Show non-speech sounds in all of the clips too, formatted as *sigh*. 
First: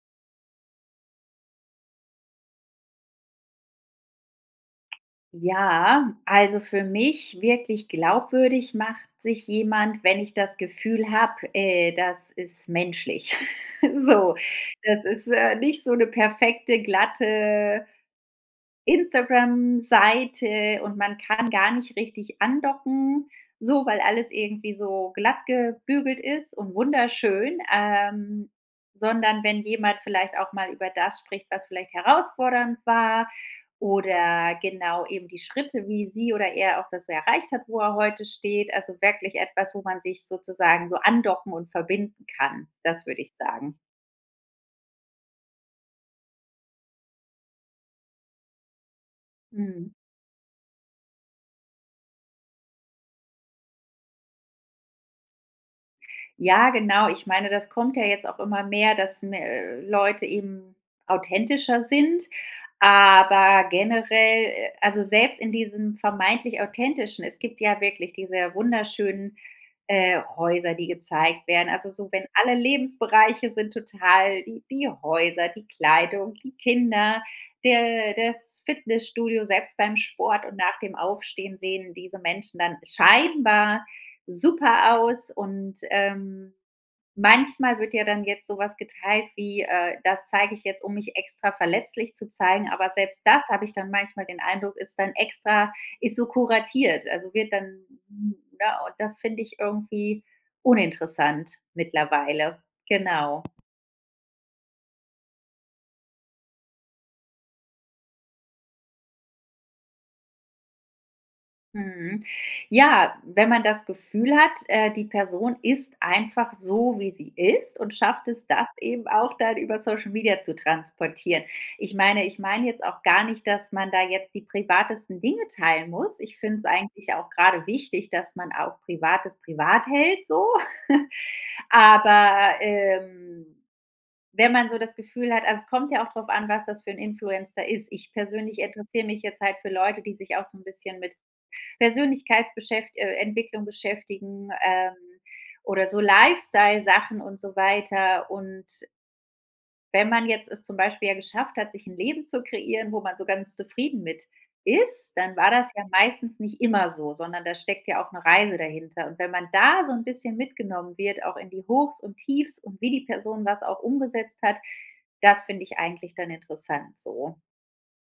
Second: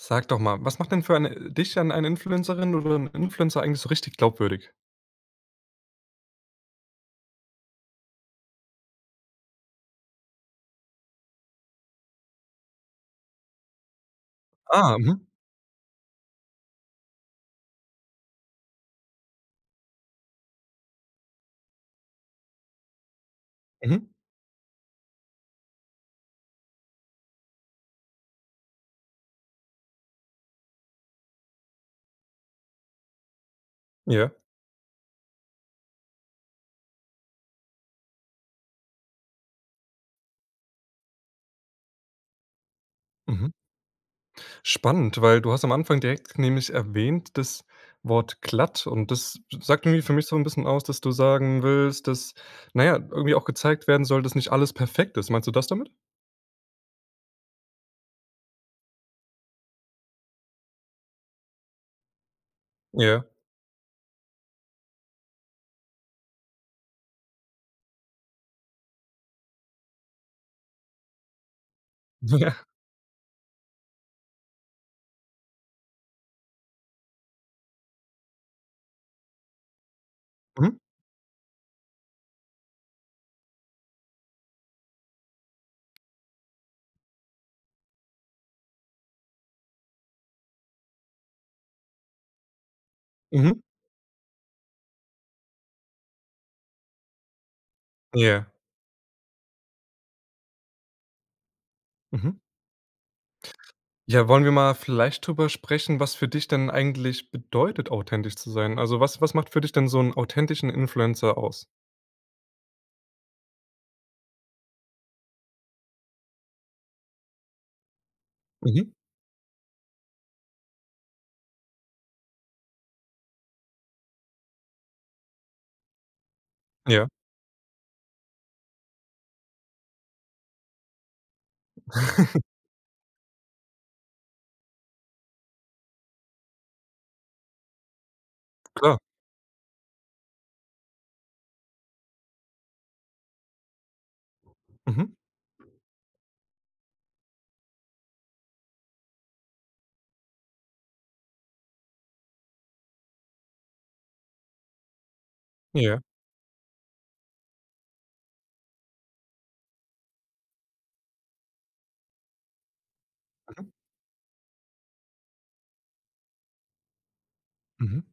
Sag doch mal, was macht denn für eine dich denn eine Influencerin oder 'n Influencer eigentlich so richtig glaubwürdig? Ja, also für mich wirklich glaubwürdig macht sich jemand, wenn ich das Gefühl habe, äh, das ist menschlich. *chuckles* So Ah, das mhm. ist, äh, nicht so 'ne perfekte glatte Instagram-Seite und man kann gar nicht richtig andocken, so weil Mhm. alles irgendwie so glattgebügelt ist und wunderschön ähm, sondern wenn jemand vielleicht auch mal über das spricht, was vielleicht herausfordernd war Ja. oder genau, eben die Schritte, wie sie oder er auch das erreicht hat, wo er heute steht. Also wirklich etwas, wo man sich sozusagen so andocken und verbinden kann. Das würde ich Mhm. sagen. Spannend, weil du hast am Anfang direkt nämlich erwähnt das Wort glatt. Und das sagt Mhm. irgendwie für mich so 'n bisschen aus, dass du sagen willst, dass, na ja, irgendwie auch gezeigt werden soll, dass nicht alles perfekt ist. Meinst du das damit? Ja, genau. Ich meine, das kommt ja jetzt auch immer mehr, dass me äh, Leute eben authentischer sind, Ja. aber generell äh, also selbst in diesem vermeintlich authentischen es gibt ja wirklich diese wunderschönen, äh, Häuser, die gezeigt werden, also so, wenn alle Ja. Lebensbereiche sind total die die Häuser, die Kleidung, die Kinder, der das Fitnessstudio, selbst beim Sport und nach Mhm. dem Aufstehen sehen diese Menschen dann scheinbar super aus und, ähm, manchmal wird ja dann jetzt sowas geteilt wie, äh: „Das zeige ich jetzt, um mich extra verletzlich zu zeigen“, aber selbst das Mhm. habe ich dann manchmal den Eindruck, ist dann extra ist so kuratiert. Also wird dann Ja. ne, und das finde ich irgendwie uninteressant Mhm. mittlerweile. Genau. Ja. Wollen wir mal vielleicht darüber sprechen, was für dich denn eigentlich bedeutet, authentisch zu sein? Also, was was macht für dich denn so 'n authentischen Influencer aus? Mhm. Ja, wenn man das Gefühl hat, äh, die Person ist einfach so, wie sie ist und schafft es, das Mhm. eben auch dann über Social Media zu transportieren. Ich meine ich meine jetzt auch gar nicht, dass man da jetzt die privatesten Dinge teilen muss. Ich finde es Ja. eigentlich auch gerade wichtig, dass man auch Privates privat hält so. *chuckles* *giggles* Aber, ähm, wenn man so das Gefühl hat also es kommt ja auch drauf an, was das für 'n Influencer ist. Ich persönlich Klar. interessiere mich jetzt halt für Leute, die sich auch so 'n bisschen mit Persönlichkeitsbeschäf äh, Entwicklung beschäftigen, ähm, Mhm. oder so Lifestyle-Sachen und so weiter und Wenn man jetzt es zum Beispiel ja geschafft hat, sich 'n Leben zu kreieren, wo man so ganz zufrieden mit ist, dann war das ja Ja. meistens nicht immer so, sondern da steckt ja auch 'ne Reise dahinter. Und wenn man da so 'n bisschen mitgenommen wird, auch in die Hochs und Tiefs und wie die Person das Mhm. auch umgesetzt hat, das finde ich eigentlich dann interessant so. Mhm.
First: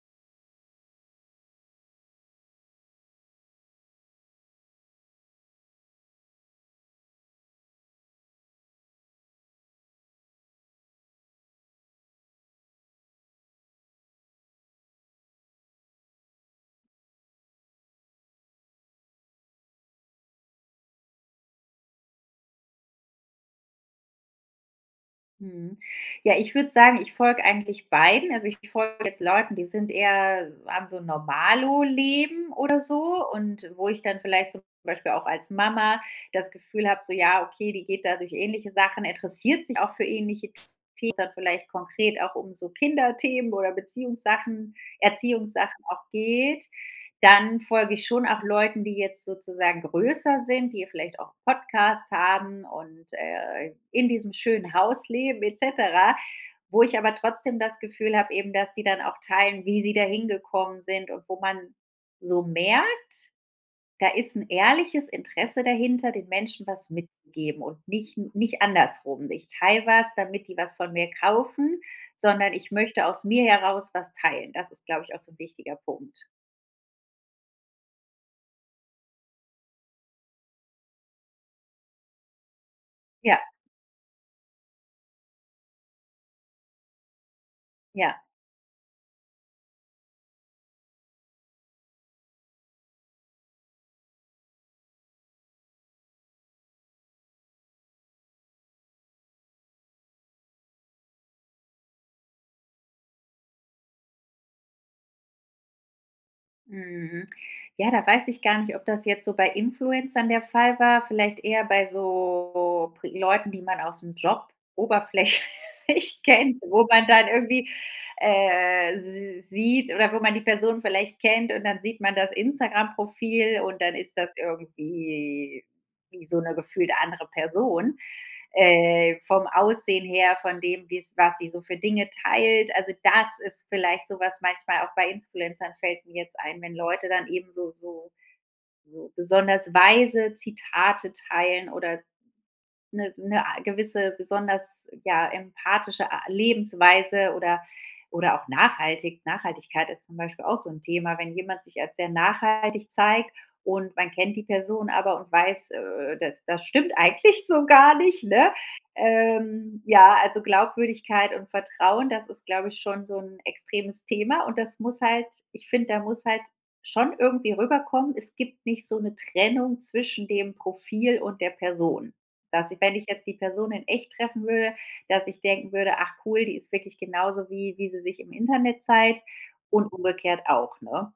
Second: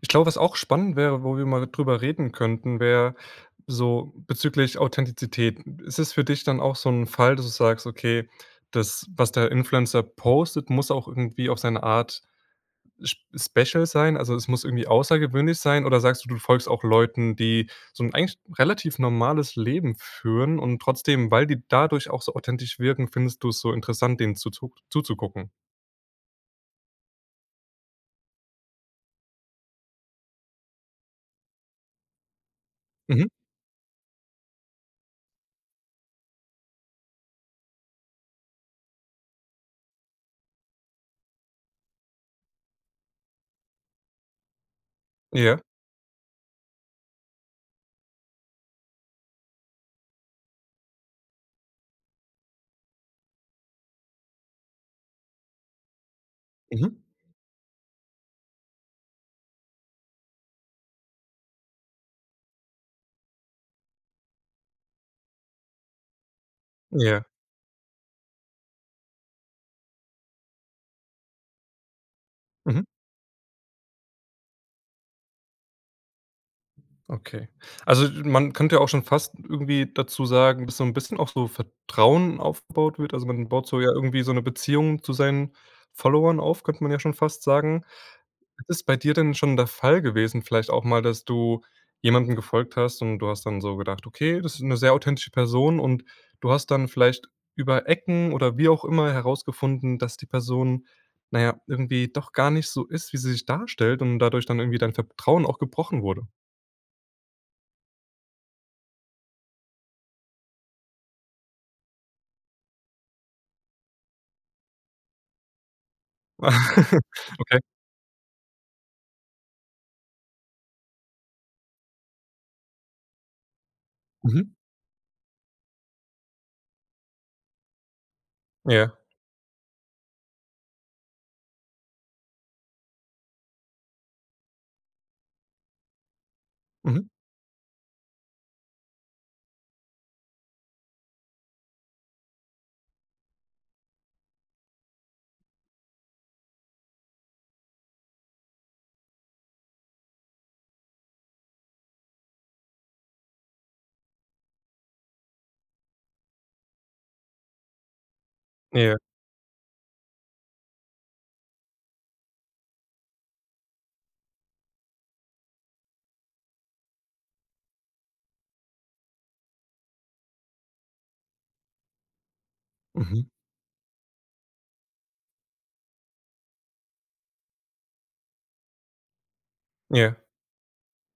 Ich glaube, was auch spannend wäre, wo wir mal drüber reden könnten, wäre so bezüglich Authentizität. Ist es für dich dann auch so 'n Fall, dass du sagst, okay, das, was der Influencer postet, muss auch irgendwie auf seine Art sp special sein, also, es muss irgendwie außergewöhnlich sein? Oder sagst du, du folgst auch Leuten, die so 'n eigentlich relativ normales Leben führen und trotzdem, weil die dadurch auch so authentisch wirken, findest du's so interessant, denen zuzuck zuzugucken? Mhm. Ja, ich würde sagen, ich folge eigentlich beiden, also ich folge jetzt Leuten, die sind eher haben so 'n Normalo-Leben oder Mhm. so und wo ich dann vielleicht zum Beispiel auch als Mama das Gefühl habe, so ja, okay, die geht da durch ähnliche Sachen, interessiert sich auch für ähnliche Themen, wo's dann vielleicht konkret auch um so Kinderthemen oder Beziehungssachen Ja. Erziehungssachen auch geht, dann folge ich schon auch Leuten, die jetzt sozusagen größer sind, die vielleicht auch Podcasts haben und, äh, in diesem schönen Haus leben et cetera, wo ich Mhm. aber trotzdem das Gefühl habe eben, dass die dann auch teilen, wie sie da hingekommen sind, und wo man so merkt, da ist 'n ehrliches Interesse dahinter, den Menschen was Ja. mitzugeben und nicht nicht andersrum: „Ich teile was, damit die was von mir kaufen, sondern ich Mhm. möchte aus mir heraus was teilen.” Das ist, glaube ich, auch so 'n wichtiger Punkt. Okay, also, du man könnte ja auch schon fast irgendwie dazu sagen, dass so 'n bisschen auch so Vertrauen aufgebaut wird. Also, man Ja. baut so ja irgendwie so 'ne Beziehung zu seinen Followern auf, könnte man ja schon fast sagen. Ja. ist bei dir denn schon der Fall gewesen vielleicht auch mal, dass du jemandem gefolgt hast und du hast dann so gedacht: „Okay, das ist 'ne sehr authentische Person“, und du hast dann vielleicht über Ecken oder wie auch immer herausgefunden, dass die Person, na ja, irgendwie doch gar nicht so ist, wie sie sich darstellt und dadurch dann irgendwie dein Vertrauen auch gebrochen wurde? Mhm. Ja, da weiß ich gar nicht, ob das jetzt so bei Influencern der Fall war, vielleicht eher bei so Pri Leuten, die man aus’m Job oberflächlich kennt, wo *laughs* man dann Okay. irgendwie, äh s sieht, oder wo man die Person vielleicht kennt, und dann sieht man das Instagram-Profil, und dann ist das Mhm. irgendwie wie so 'ne gefühlte andere Person, Ja. äh, vom Aussehen her, von dem, wie's was sie so für Dinge teilt. Also, das ist vielleicht so was manchmal auch bei Influencern fällt mir jetzt ein, wenn Mhm. Leute dann eben so so so besonders weise Zitate teilen oder 'ne 'ne a gewisse besonders, ja, empathische a Lebensweise oder oder auch nachhaltig Nachhaltigkeit ist zum Beispiel auch so 'n Thema, wenn jemand sich als sehr nachhaltig zeigt und man kennt die Person aber und weiß, äh, das das stimmt eigentlich so gar nicht, ne? Ja. Ähm, ja, also Glaubwürdigkeit und Vertrauen, das ist, glaube ich, schon so 'n extremes Thema, und das muss halt ich finde, da muss halt schon irgendwie rüberkommen: „Es gibt nicht so 'ne Trennung zwischen dem Profil und der Person.“ Dass ich, wenn ich Mhm. jetzt die Person in Echt treffen würde dass ich denken würde: „Ach, cool, die ist wirklich genauso wie wie sie sich im Internet zeigt“ und Ja. umgekehrt auch, ne?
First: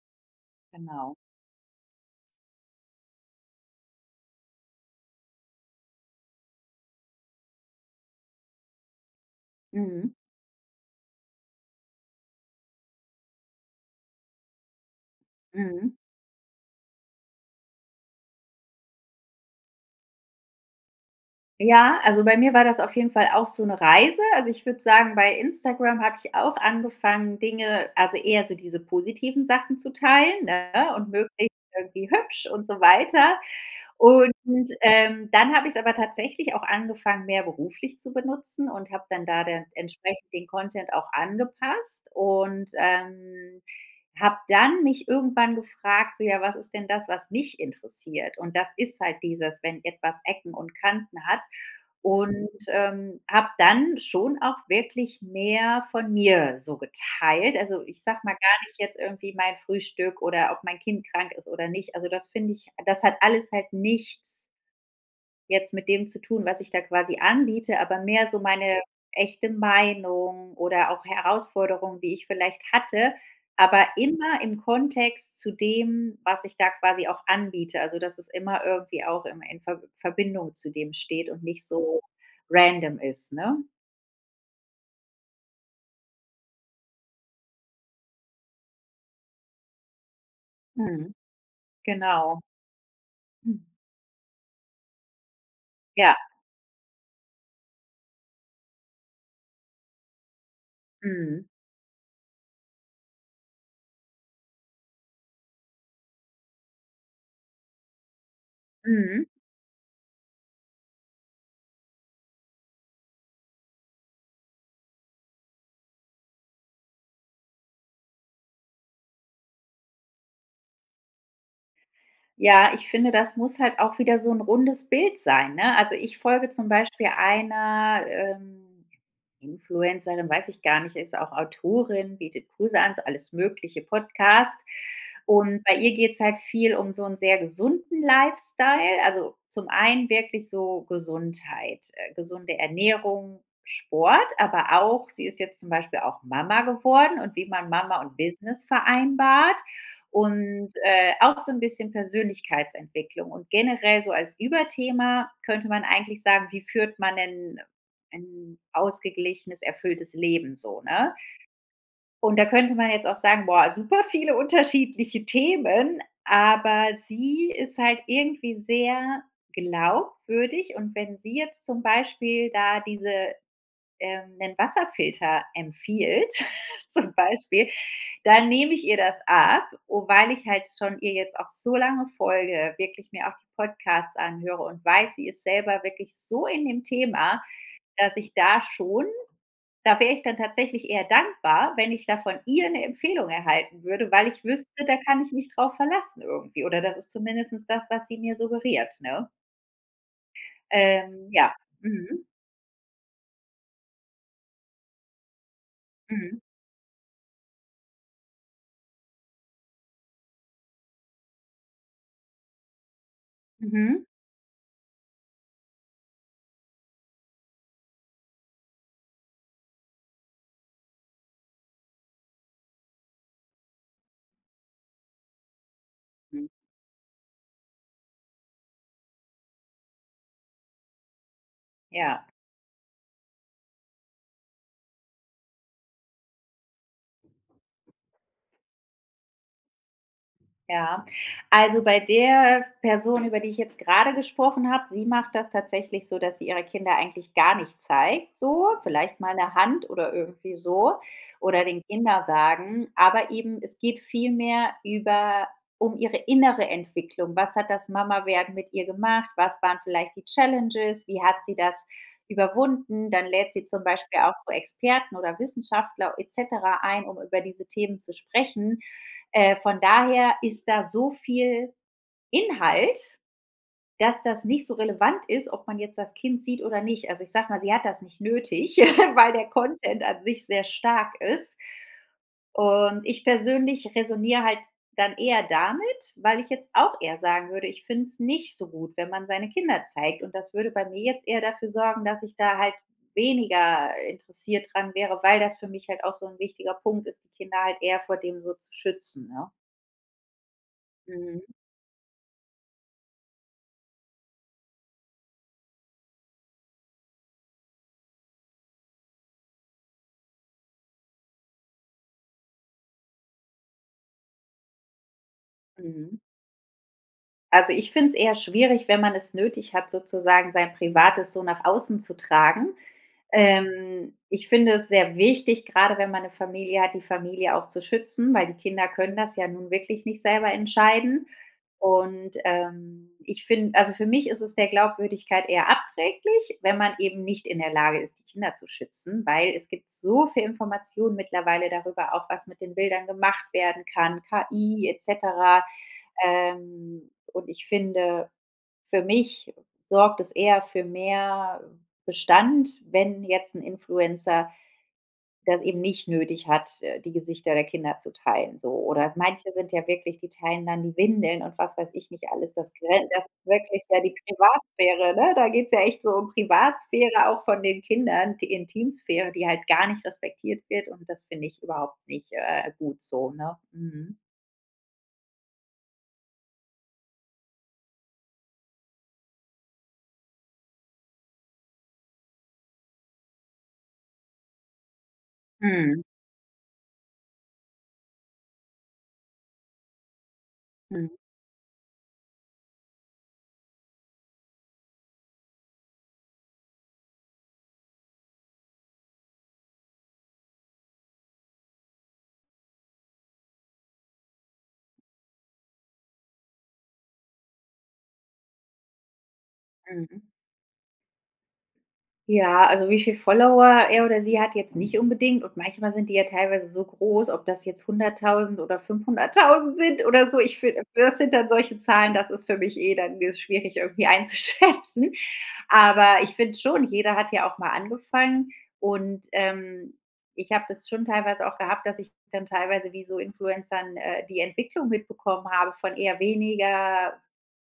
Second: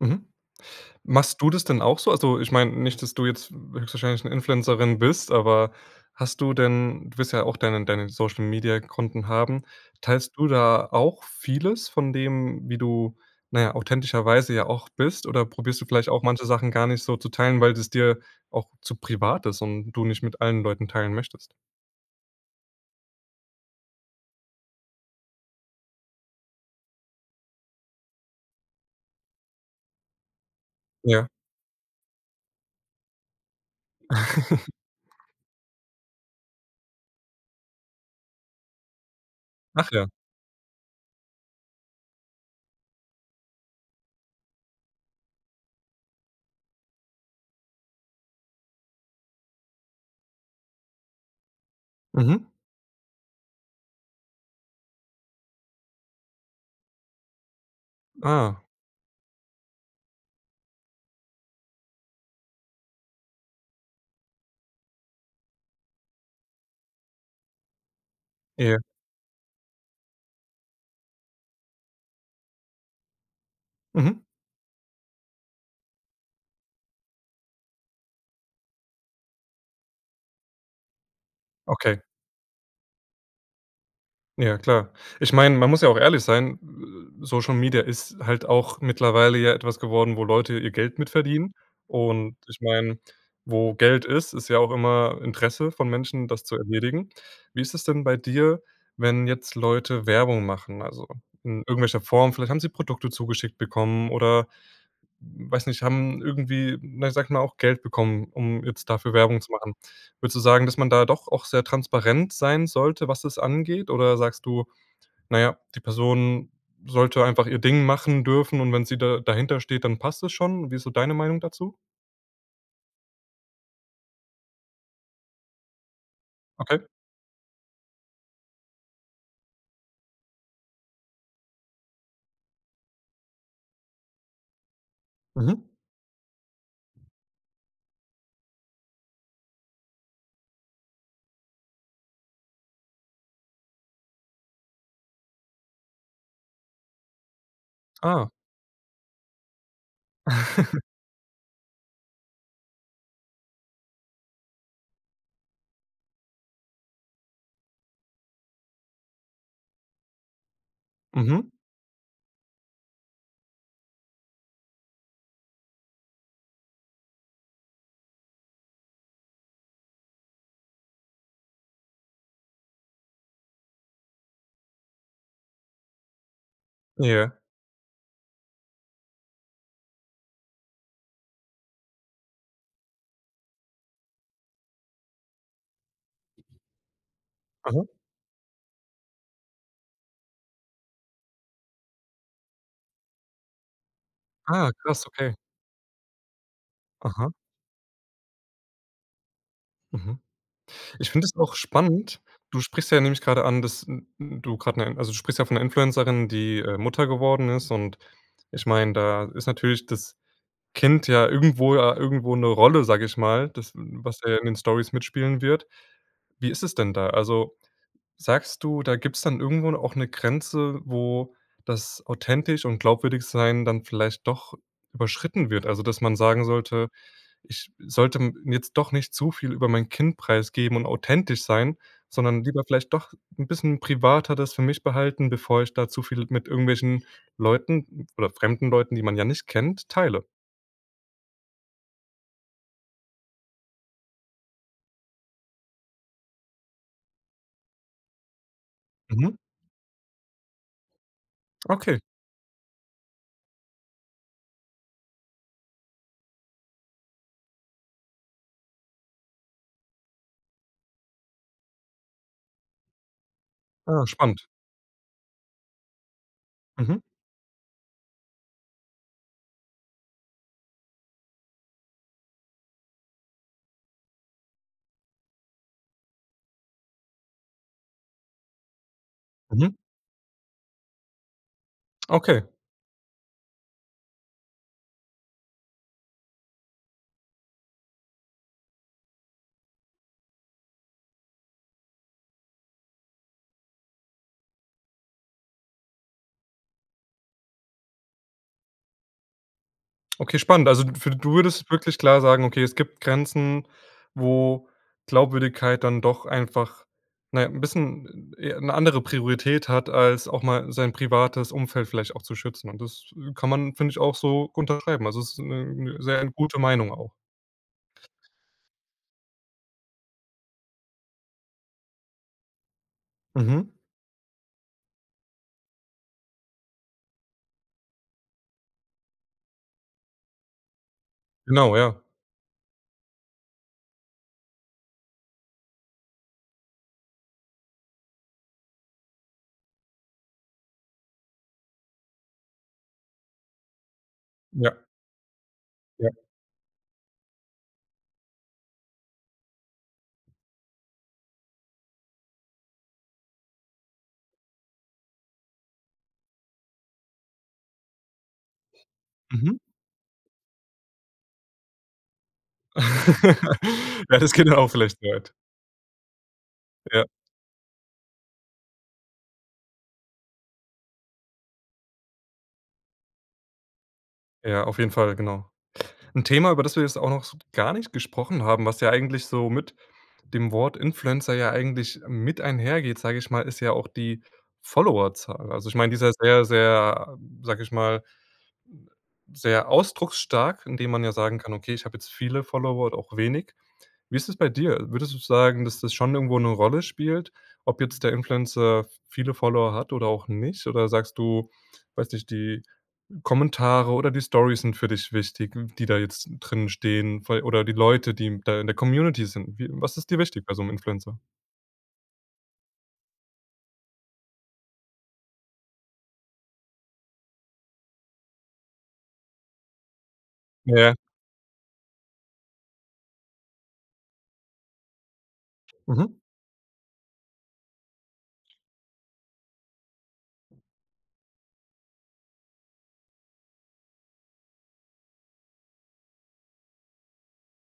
Mhm. Genau. Machst du das denn auch so? Also, ich meine, nicht, dass du jetzt höchstwahrscheinlich 'ne Influencerin bist. Aber hast du denn du wirst ja auch deine deine Social-Media-Konten haben. Mhm. Teilst du da auch vieles von dem, wie du, na ja, authentischerweise ja auch bist? Oder probierst du Mhm. vielleicht auch manche Sachen gar nicht so zu teilen, weil es dir auch zu privat ist und du nicht mit allen Leuten teilen möchtest? Ja, also bei mir war das auf jeden Fall auch so 'ne Reise, also, ich würde sagen, bei Instagram habe ich auch angefangen, Dinge also, eher so diese positiven Sachen zu teilen, ne? Und Ja. möglichst irgendwie hübsch und so weiter. Und, ähm, *giggles* dann habe ich's aber tatsächlich auch angefangen, mehr beruflich zu benutzen und habe dann da denn Ach ja. entsprechend den Content auch angepasst und, ähm, habe dann mich irgendwann gefragt, so: „Ja, was ist denn das, was mich interessiert?“ Und das ist halt dieses, wenn etwas Ecken und Kanten hat, Mhm. und, ähm, habe dann schon auch wirklich mehr von mir so geteilt. Also, ich sage mal Ah. gar nicht jetzt irgendwie mein Frühstück oder ob mein Kind krank ist oder nicht. Also, das finde ich das hat alles halt nichts jetzt mit dem zu tun, was ich da quasi anbiete, aber mehr so Ja. meine echte Meinung oder auch Herausforderung, die ich vielleicht hatte, aber Mhm. immer im Kontext zu dem, was ich da quasi auch anbiete, also, dass es immer irgendwie auch immer in Verb Verbindung zu dem steht und nicht Okay. so random ist, ne? Ja, klar. Ich meine, man muss ja auch ehrlich sein, äh, Social Media ist halt auch mittlerweile ja etwas geworden, wo Leute ihr Geld mit Mhm. verdienen und Genau. ich meine, Hm. wo Geld ist, ist ja auch immer Interesse von Ja. Menschen, das zu erledigen. Wie ist es denn bei dir, wenn jetzt Leute Werbung machen? Also, Mhm. in irgendwelcher Form? Vielleicht haben sie Produkte zugeschickt bekommen, oder m weiß nicht, haben irgendwie, ne, sage ich mal auch Geld bekommen, um jetzt dafür Mhm. Werbung zu machen. Würdest du sagen, dass man da doch auch sehr transparent sein sollte, was das angeht? Oder sagst du: „Na ja, die Person sollte einfach ihr Ding machen dürfen und wenn sie da dahinter steht, dann passt das schon.“ Wie ist so deine Meinung dazu? Ja, ich finde, das muss halt auch wieder so 'n rundes Bild sein, ne? Also, ich folge zum Okay. Beispiel einer, ähm, Influencerin, weiß ich gar nicht, ist auch Autorin, bietet Kurse an, so alles mögliche Podcast und Mhm. bei ihr geht's halt viel um so 'n sehr gesunden Lifestyle, also, zum einen wirklich so Gesundheit äh, gesunde Ernährung, Sport, aber auch sie ist jetzt zum Beispiel auch Mama geworden und wie man Mama und Ah. Business vereinbart und, *chuckles* äh, auch so 'n bisschen Persönlichkeitsentwicklung und generell so als Überthema könnte man eigentlich sagen, wie führt man 'nen ein ausgeglichenes erfülltes Leben so, ne? Mhm. Und da könnte man jetzt auch sagen: „Boah, super viele unterschiedliche Themen,“ aber sie ist halt irgendwie sehr glaubwürdig und wenn sie jetzt zum Beispiel da diese ähm 'nen Wasserfilter empfiehlt, *chuckles* zum Ja. Beispiel, dann nehme ich ihr das ab o weil ich halt schon ihr jetzt auch so lange folge, wirklich mir auch die Podcasts anhöre und weiß, sie ist selber wirklich so in dem Thema, Mhm. dass ich da schon da wäre ich dann tatsächlich eher dankbar, wenn ich da von ihr 'ne Empfehlung erhalten würde, weil ich Ah, wüsste, da krass, kann ich okay. mich drauf verlassen irgendwie, oder das ist Aha. zumindest das, was sie mir suggeriert, ne? Mhm. Ich finde Ähm, es ja, auch spannend. mhm. Du sprichst ja, nehme ich gerade an, dass n n du gerade 'ne also, du sprichst ja von Influencerin, Mhm. die, äh, Mutter geworden ist, und ich meine, da ist natürlich das Kind ja irgendwo ja irgendwo 'ne Rolle, sage ich mal, das Mhm. was da ja in den Stories mitspielen wird. Wie ist es denn da? Also, sagst du, da gibt's dann irgendwo da auch 'ne Grenze, wo das authentisch und glaubwürdig sein dann vielleicht doch überschritten wird? Also, dass man sagen Hm. sollte: „Ich sollte m jetzt doch nicht zu viel über mein Kind preisgeben und authentisch sein, Ja. sondern lieber vielleicht doch 'n bisschen privater das für mich behalten, bevor ich da zu viel mit irgendwelchen Leuten oder fremden Leuten, die man ja nicht kennt, teile.“ Ja. Also, bei der Person, über die ich jetzt gerade gesprochen habe, sie macht das tatsächlich so, dass sie ihre Kinder eigentlich gar nicht zeigt, so, vielleicht mal Mhm. 'ne Hand oder irgendwie so oder den Okay. Kinderwagen, aber eben es geht vielmehr über um ihre innere Entwicklung. Was hat das Mama werden mit ihr gemacht? Was waren vielleicht die Challenges, wie hat sie das überwunden? Dann lädt sie zum Ah, Beispiel auch spannend. so Experten oder Wissenschaftler et cetera Mhm. ein, um über diese Themen zu sprechen. Äh, von daher ist da so viel Inhalt, dass das nicht so relevant ist, ob man jetzt das Kind sieht oder nicht. Also, ich sage mal, sie hat das nicht nötig, *chuckles* weil der Mhm. Content an sich sehr stark ist. Okay. Und ich persönlich resoniere halt dann eher damit, weil ich jetzt auch eher sagen würde, ich finde es nicht so gut, wenn man seine Kinder zeigt, und das würde bei mir jetzt eher dafür sorgen, dass ich da halt weniger interessiert daran wäre, weil das für mich halt auch so 'n wichtiger Punkt ist, die Kinder halt eher vor dem so zu schützen, ne? Okay, spannend. Also, d f du Mhm. würdest wirklich klar sagen: „Okay, es gibt Grenzen, wo Glaubwürdigkeit dann doch einfach, na ja, 'n bisschen, äh, e 'ne andere Priorität hat, als auch mal sein privates Umfeld vielleicht auch zu schützen.“ Und das kann man, finde ich auch so unterschreiben. Also, es ist 'ne 'ne Mhm. sehr gute Meinung auch. Also, ich finde es eher schwierig, wenn man es nötig hat, sozusagen sein Privates so nach außen zu tragen. Mhm. Ähm, ich finde es sehr wichtig, grade wenn man 'ne Familie hat, die Familie auch zu schützen, weil die Kinder können das ja nun wirklich nicht selber entscheiden. Genau, ja. Und, ähm, ich find also, für mich ist es der Glaubwürdigkeit eher abträglich, wenn man eben nicht in der Lage ist, die Kinder zu schützen, weil es gibt so viele Informationen mittlerweile darüber, auch was mit den Bildern gemacht werden kann, Ja. KI, et cetera, Ja. ähm, und ich finde für mich sorgt das eher für mehr Bestand, wenn jetzt 'n Influencer das eben nicht nötig hat, äh, die Gesichter der Kinder zu teilen, so. Oder manche Mhm. sind ja wirklich die teilen dann die Windeln und was weiß ich nicht alles. Das gren das ist *chuckles* wirklich, ja, die Ja, das geht ja auch vielleicht Privatsphäre, weit. ne? Da geht's ja echt so um Ja. Privatsphäre auch von den Kindern, die Intimsphäre, die halt gar nicht respektiert wird und das finde ich überhaupt nicht, äh, gut so, ne? Mhm. Ja, auf jeden Fall, genau. 'N Thema, über das wir jetzt auch noch so gar nicht gesprochen haben, was ja eigentlich so mit dem Wort Influencer ja eigentlich mit einhergeht, sage ich mal, ist ja auch die Followerzahl. Also, ich meine, die ist Mhm. ja sehr, sehr, sage ich mal sehr ausdrucksstark, indem man ja Mhm. sagen kann: „Okay, ich habe jetzt viele Follower oder auch wenig.“ Wie ist das bei dir? Würdest du sagen, dass das schon irgendwo 'ne Rolle spielt, ob jetzt der Influencer viele Follower hat oder auch nicht? Oder sagst du, weiß nicht, die Kommentare oder die Stories sind für dich wichtig, m die da jetzt drin stehen vei oder die Leute, die da in der Community sind. Wie was ist dir Mhm. wichtig bei so 'nem Influencer? Ja, also, wie viele Follower er oder sie hat jetzt nicht unbedingt und manchmal sind die ja teilweise so groß, ob das jetzt 100.000 oder 500.000 sind oder so. Ich finde, Ja. das sind dann solche Zahlen das ist für mich eh dann, äh, schwierig irgendwie einzuschätzen. Aber Mhm. ich finde schon, jeder hat ja auch mal angefangen und, ähm, ich habe das schon teilweise auch gehabt, dass ich dann teilweise wie so Influencern, äh, die Entwicklung mitbekommen habe, von eher weniger f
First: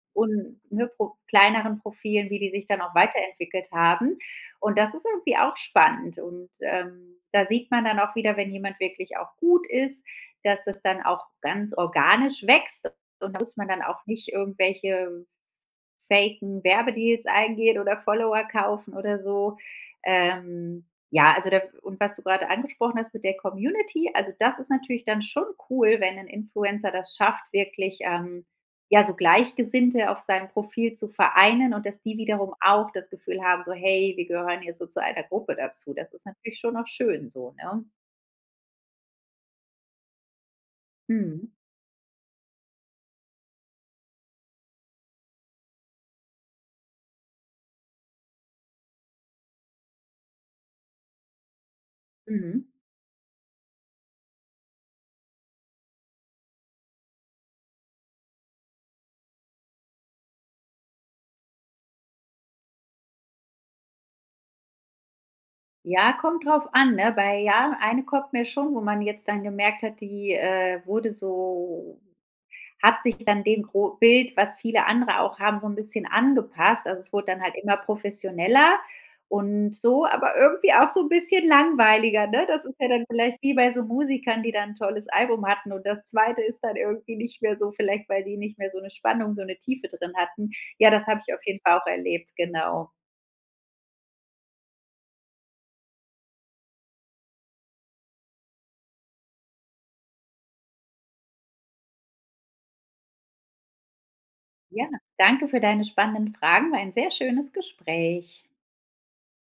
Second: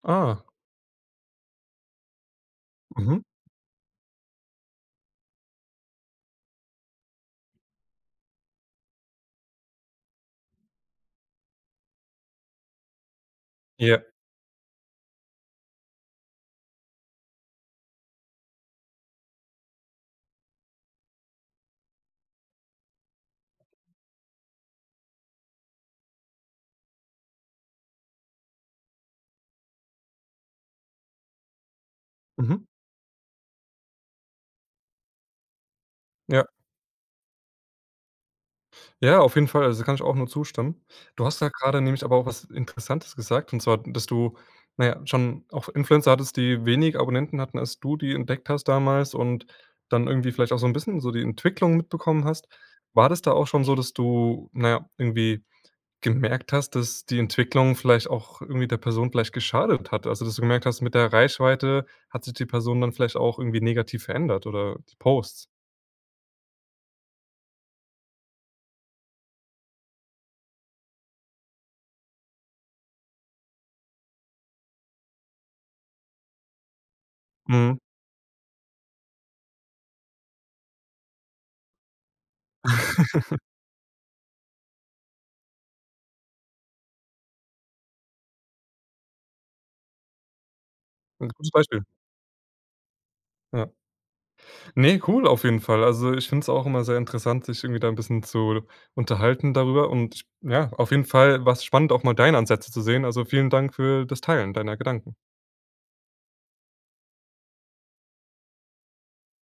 Ah. un, ne, Pro kleineren Profilen, wie die sich dann auch Mhm. weiterentwickelt haben, und das ist irgendwie auch spannend. Und, ähm, da sieht man dann auch wieder, wenn jemand wirklich auch gut ist, dass das dann auch ganz organisch wächst und da muss man dann Ja. auch nicht irgendwelche faken Werbedeals eingehen oder Follower kaufen oder so. Ähm, ja, also, da w und was du gerade angesprochen hast mit der Community, also, das ist natürlich dann schon cool, wenn 'n Influencer das schafft, wirklich, ähm, ja, so Gleichgesinnte auf seinem Profil zu vereinen und dass die wiederum Mhm. auch das Gefühl haben, so: „Hey, wir gehören jetzt so zu einer Gruppe dazu.“ Das ist Ja. natürlich schon auch schön so, ne? Ja, auf jeden Fall. Also, da kann ich auch nur zustimmen. Du hast Mhm. da grade nämlich aber auch was Interessantes gesagt. Und zwar, dass du, na ja, schon auch F Influencer hattest, die wenig Abonnenten hatten, als du die entdeckt hast damals, und dann irgendwie vielleicht auch so 'n bisschen so die Entwicklung mitbekommen hast. Mhm. War das da auch schon so, dass du, na ja, irgendwie gemerkt hast, dass die Entwicklung vielleicht auch irgendwie der Person vielleicht geschadet hat? Also, dass du gemerkt hast: „Mit der Reichweite hat sich die Person dann vielleicht auch irgendwie negativ verändert, oder die Posts.“? Ja, kommt drauf an, ne, weil, ja, eine kommt mir schon, wo man jetzt dann gemerkt hat, die, äh, wurde so hat sich dann dem gro Bild, was viele andere auch haben, so 'n bisschen angepasst. Also, es wurde dann halt immer Mhm. professioneller und so, aber irgendwie auch so 'n bisschen langweiliger, ne? Das ist ja dann vielleicht *chuckles* wie bei so Musikern, die da 'n tolles Album hatten und das 2. ist dann irgendwie nicht mehr so, vielleicht weil die nicht mehr so 'ne Spannung, so 'ne Tiefe drin hatten. Ja, das habe Ein ich auf gutes jeden Fall Beispiel. auch erlebt, genau. Ja. Ne, cool, auf jeden Fall. Also, ich finde es auch immer sehr interessant, sich irgendwie da 'n bisschen zu l unterhalten darüber und ja, auf jeden Fall war's spannend, auch mal deine Ansätze zu sehen. Also, vielen Dank für das Teilen deiner Ja, Gedanken. danke für deine spannenden Fragen, war ein sehr schönes Gespräch.